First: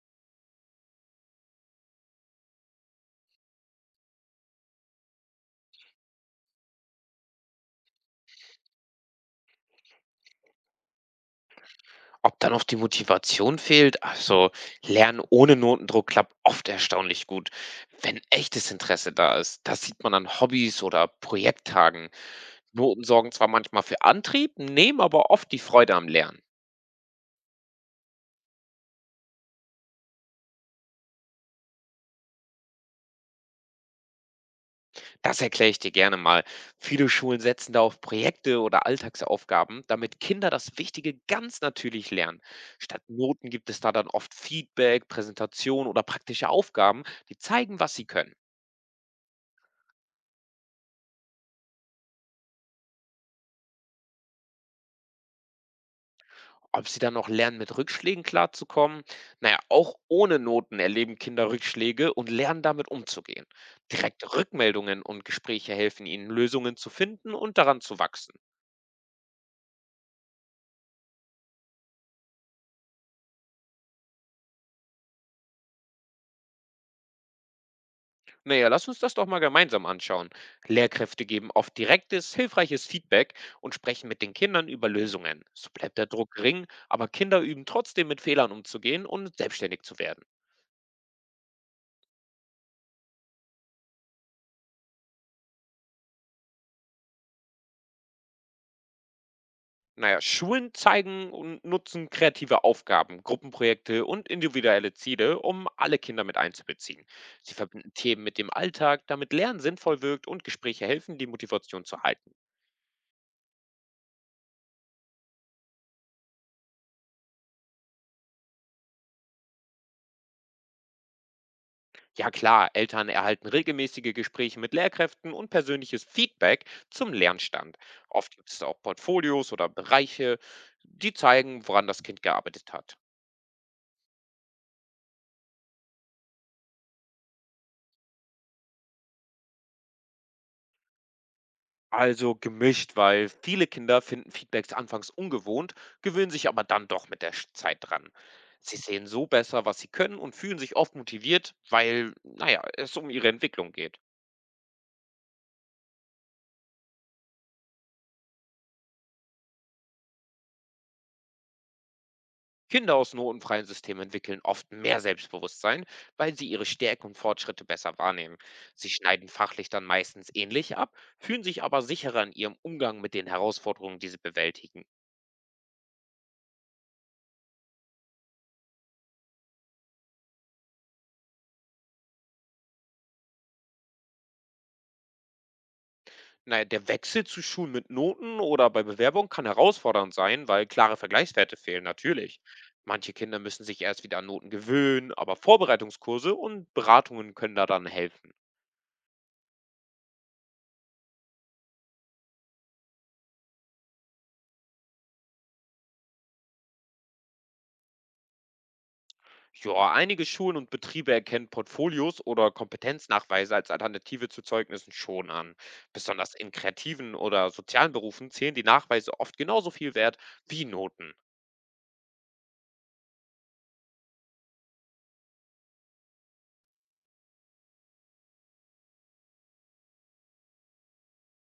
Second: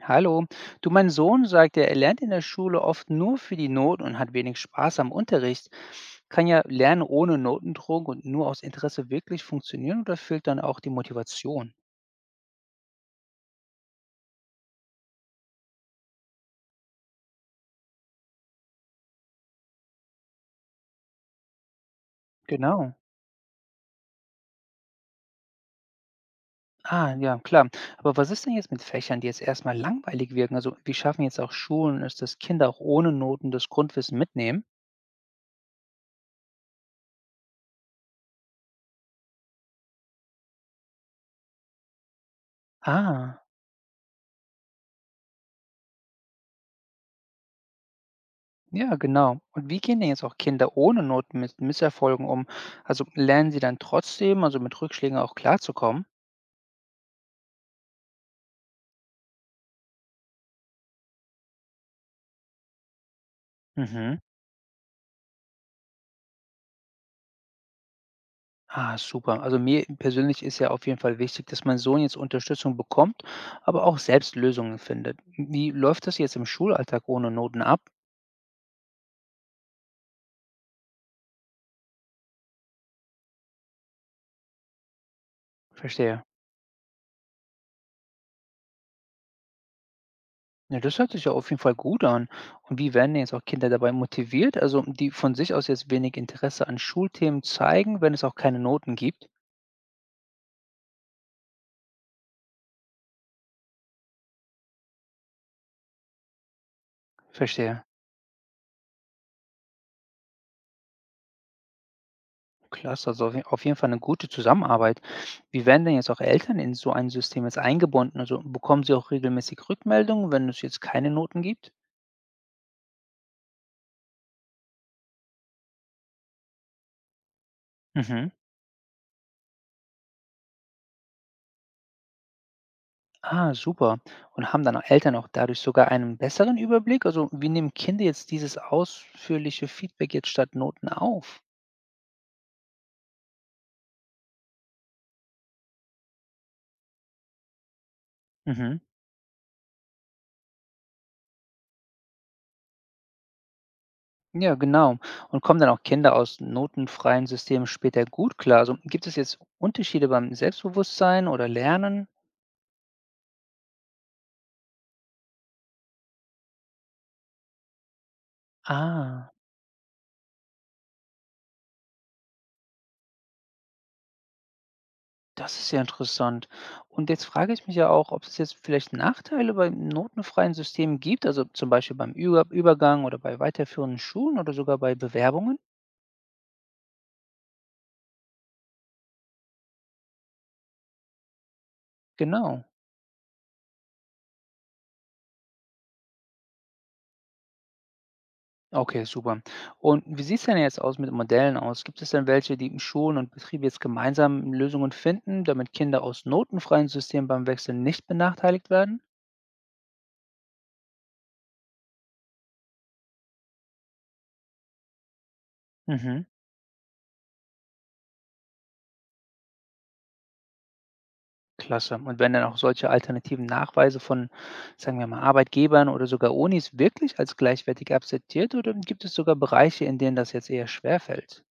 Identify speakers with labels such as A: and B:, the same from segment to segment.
A: Hallo, du, mein Sohn sagt, er lernt in der Schule oft nur für die Noten und hat wenig Spaß am Unterricht. Kann ja Lernen ohne Notendruck und nur aus Interesse wirklich funktionieren oder fehlt dann auch die Motivation?
B: Ob da noch die Motivation fehlt? Also, Lernen ohne Notendruck klappt oft erstaunlich gut, wenn echtes Interesse da ist. Das sieht man an Hobbys oder Projekttagen.
A: Genau.
B: Noten sorgen zwar manchmal für Antrieb, nehmen aber oft die Freude am Lernen.
A: Ah, ja, klar. Aber was ist denn jetzt mit Fächern, die jetzt erstmal langweilig wirken? Also, wie schaffen jetzt auch Schulen es, dass Kinder auch ohne Noten das Grundwissen mitnehmen?
B: Das erkläre ich dir gerne mal. Viele Schulen setzen da auf Projekte oder Alltagsaufgaben, damit Kinder das Wichtige ganz natürlich lernen. Statt
A: Ah,
B: Noten gibt es da dann oft Feedback, Präsentation oder praktische Aufgaben, die zeigen, was sie können.
A: ja, genau. Und wie gehen denn jetzt auch Kinder ohne Noten mit Misserfolgen um? Also, lernen sie dann trotzdem, also mit Rückschlägen auch klarzukommen?
B: Ob sie dann noch lernen, mit Rückschlägen klarzukommen? Na ja, auch ohne Noten erleben Kinder Rückschläge und lernen damit umzugehen.
A: Mhm.
B: Direkte Rückmeldungen und Gespräche helfen ihnen, Lösungen zu finden und daran zu wachsen.
A: Ah, super. Also mir persönlich ist ja auf jeden Fall wichtig, dass mein Sohn jetzt Unterstützung bekommt, aber auch selbst Lösungen findet. Wie läuft das jetzt im Schulalltag ohne Noten ab?
B: Na ja, lass uns das doch mal gemeinsam anschauen. Lehrkräfte geben oft direktes, hilfreiches Feedback und sprechen mit den Kindern über Lösungen. So bleibt der
A: Verstehe.
B: Druck gering, aber Kinder üben trotzdem mit Fehlern umzugehen und selbstständig zu werden.
A: Ja, das hört sich ja auf jeden Fall gut an. Und wie werden denn jetzt auch Kinder dabei motiviert, also die von sich aus jetzt wenig Interesse an Schulthemen zeigen, wenn es auch keine Noten gibt?
B: Na ja, Schulen zeigen und nutzen kreative Aufgaben, Gruppenprojekte und individuelle Ziele, um alle Kinder mit einzubeziehen. Sie
A: Verstehe.
B: verbinden Themen mit dem Alltag, damit Lernen sinnvoll wirkt und Gespräche helfen, die Motivation zu halten.
A: Klasse, also auf jeden Fall eine gute Zusammenarbeit. Wie werden denn jetzt auch Eltern in so ein System jetzt eingebunden? Also bekommen sie auch regelmäßig Rückmeldungen, wenn es jetzt keine Noten gibt?
B: Ja klar, Eltern erhalten regelmäßige Gespräche mit Lehrkräften und persönliches Feedback zum Lernstand.
A: Mhm.
B: Oft gibt es auch Portfolios oder Bereiche, die zeigen, woran das Kind gearbeitet hat.
A: Ah, super. Und haben dann auch Eltern auch dadurch sogar einen besseren Überblick? Also, wie nehmen Kinder jetzt dieses ausführliche Feedback jetzt statt Noten auf?
B: Also gemischt, weil viele Kinder finden Feedbacks anfangs ungewohnt, gewöhnen sich aber dann doch mit der Zeit dran. Sie
A: Mhm.
B: sehen so besser, was sie können und fühlen sich oft motiviert, weil, naja, es um ihre Entwicklung geht.
A: Ja, genau. Und kommen dann auch Kinder aus notenfreien Systemen später gut klar? Also, gibt es jetzt Unterschiede beim Selbstbewusstsein oder Lernen?
B: Kinder aus notenfreien Systemen entwickeln oft mehr Selbstbewusstsein, weil sie ihre Stärken und Fortschritte besser wahrnehmen. Sie schneiden
A: Ah,
B: fachlich dann meistens ähnlich ab, fühlen sich aber sicherer in ihrem Umgang mit den Herausforderungen, die sie bewältigen.
A: das ist ja interessant. Und jetzt frage ich mich ja auch, ob es jetzt vielleicht Nachteile bei notenfreien Systemen gibt, also zum Beispiel beim Übergang oder bei weiterführenden Schulen oder sogar bei Bewerbungen?
B: Na ja, der Wechsel zu Schulen mit Noten oder bei Bewerbung kann herausfordernd sein, weil klare Vergleichswerte fehlen, natürlich.
A: Genau.
B: Manche Kinder müssen sich erst wieder an Noten gewöhnen, aber Vorbereitungskurse und Beratungen können da dann helfen.
A: Okay, super. Und wie sieht es denn jetzt aus mit Modellen aus? Gibt es denn welche, die Schulen und Betriebe jetzt gemeinsam Lösungen finden, damit Kinder aus notenfreien Systemen beim Wechsel nicht benachteiligt werden?
B: Ja, einige Schulen und Betriebe erkennen Portfolios oder Kompetenznachweise als Alternative zu Zeugnissen schon an.
A: Mhm,
B: Besonders in kreativen oder sozialen Berufen zählen die Nachweise oft genauso viel wert wie Noten.
A: klasse. Und werden dann auch solche alternativen Nachweise von, sagen wir mal, Arbeitgebern oder sogar Unis wirklich als gleichwertig akzeptiert oder gibt es sogar Bereiche, in denen das jetzt eher schwerfällt?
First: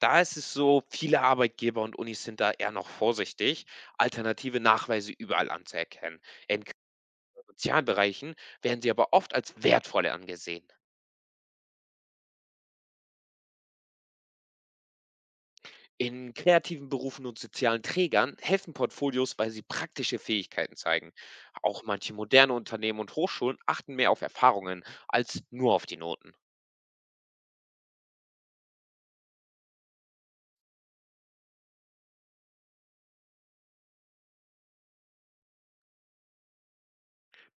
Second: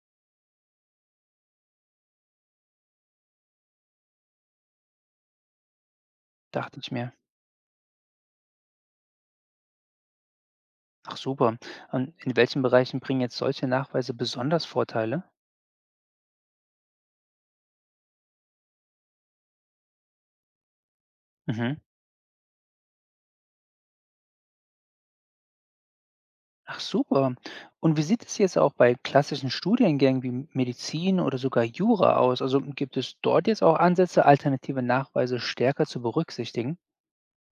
B: Da ist es so, viele Arbeitgeber und Unis sind da eher noch vorsichtig, alternative Nachweise überall anzuerkennen. In
A: Dachte ich mir.
B: Sozialbereichen werden sie aber oft als wertvolle angesehen.
A: Ach super. Und in welchen Bereichen bringen jetzt solche Nachweise besonders Vorteile?
B: In kreativen Berufen und sozialen Trägern helfen Portfolios, weil sie praktische Fähigkeiten zeigen.
A: Mhm.
B: Auch manche moderne Unternehmen und Hochschulen achten mehr auf Erfahrungen als nur auf die Noten.
A: Ach super. Und wie sieht es jetzt auch bei klassischen Studiengängen wie Medizin oder sogar Jura aus? Also hm, gibt es dort jetzt auch Ansätze, alternative Nachweise stärker zu berücksichtigen?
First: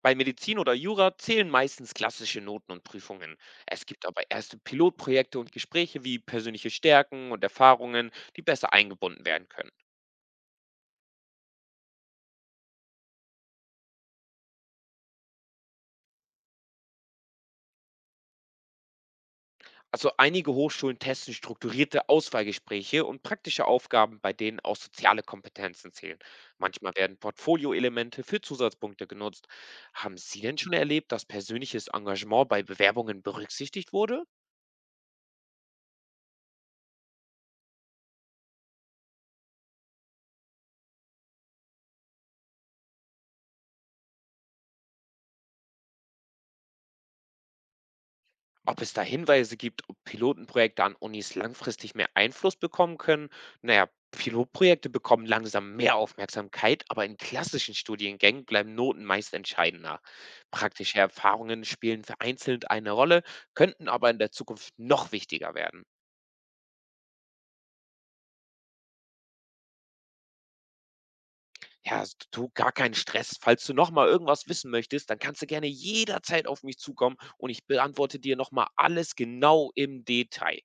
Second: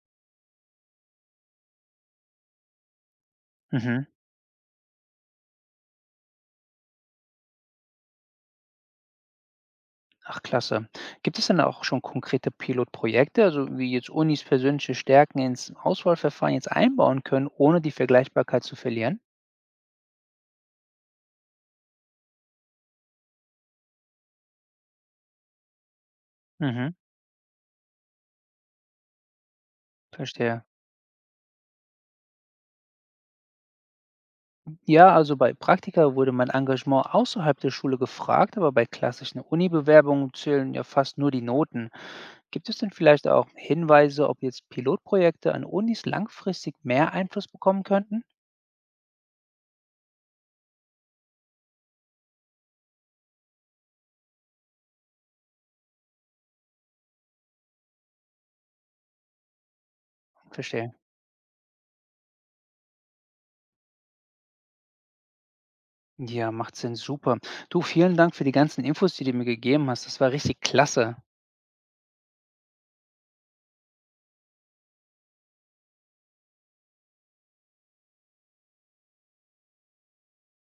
B: Bei Medizin oder Jura zählen meistens klassische Noten und Prüfungen. Es gibt
A: Mhm.
B: aber erste Pilotprojekte und Gespräche wie persönliche Stärken und Erfahrungen, die besser eingebunden werden können.
A: Ach klasse. Gibt es denn auch schon konkrete Pilotprojekte, also wie jetzt Unis persönliche Stärken ins Auswahlverfahren jetzt einbauen können, ohne die Vergleichbarkeit zu verlieren?
B: Also einige Hochschulen testen strukturierte Auswahlgespräche und praktische Aufgaben, bei denen auch soziale Kompetenzen zählen.
A: Mhm.
B: Manchmal werden Portfolioelemente für Zusatzpunkte genutzt. Haben Sie denn
A: Verstehe.
B: schon erlebt, dass persönliches Engagement bei Bewerbungen berücksichtigt wurde?
A: Ja, also bei Praktika wurde mein Engagement außerhalb der Schule gefragt, aber bei klassischen Uni-Bewerbungen zählen ja fast nur die Noten. Gibt es denn vielleicht auch Hinweise, ob jetzt Pilotprojekte an Unis langfristig mehr Einfluss bekommen könnten?
B: Ob es da Hinweise gibt, ob Pilotenprojekte an Unis langfristig mehr Einfluss bekommen können? Naja, Pilotprojekte bekommen langsam mehr Aufmerksamkeit, aber in klassischen Studiengängen bleiben Noten meist entscheidender.
A: Verstehe.
B: Praktische Erfahrungen spielen vereinzelt eine Rolle, könnten aber in der Zukunft noch wichtiger werden.
A: Ja, macht Sinn, super. Du, vielen Dank für die ganzen Infos, die du mir gegeben hast. Das war richtig klasse.
B: Ja, du gar keinen Stress. Falls du nochmal irgendwas wissen möchtest, dann kannst du gerne jederzeit auf mich zukommen und ich beantworte dir nochmal alles genau im Detail.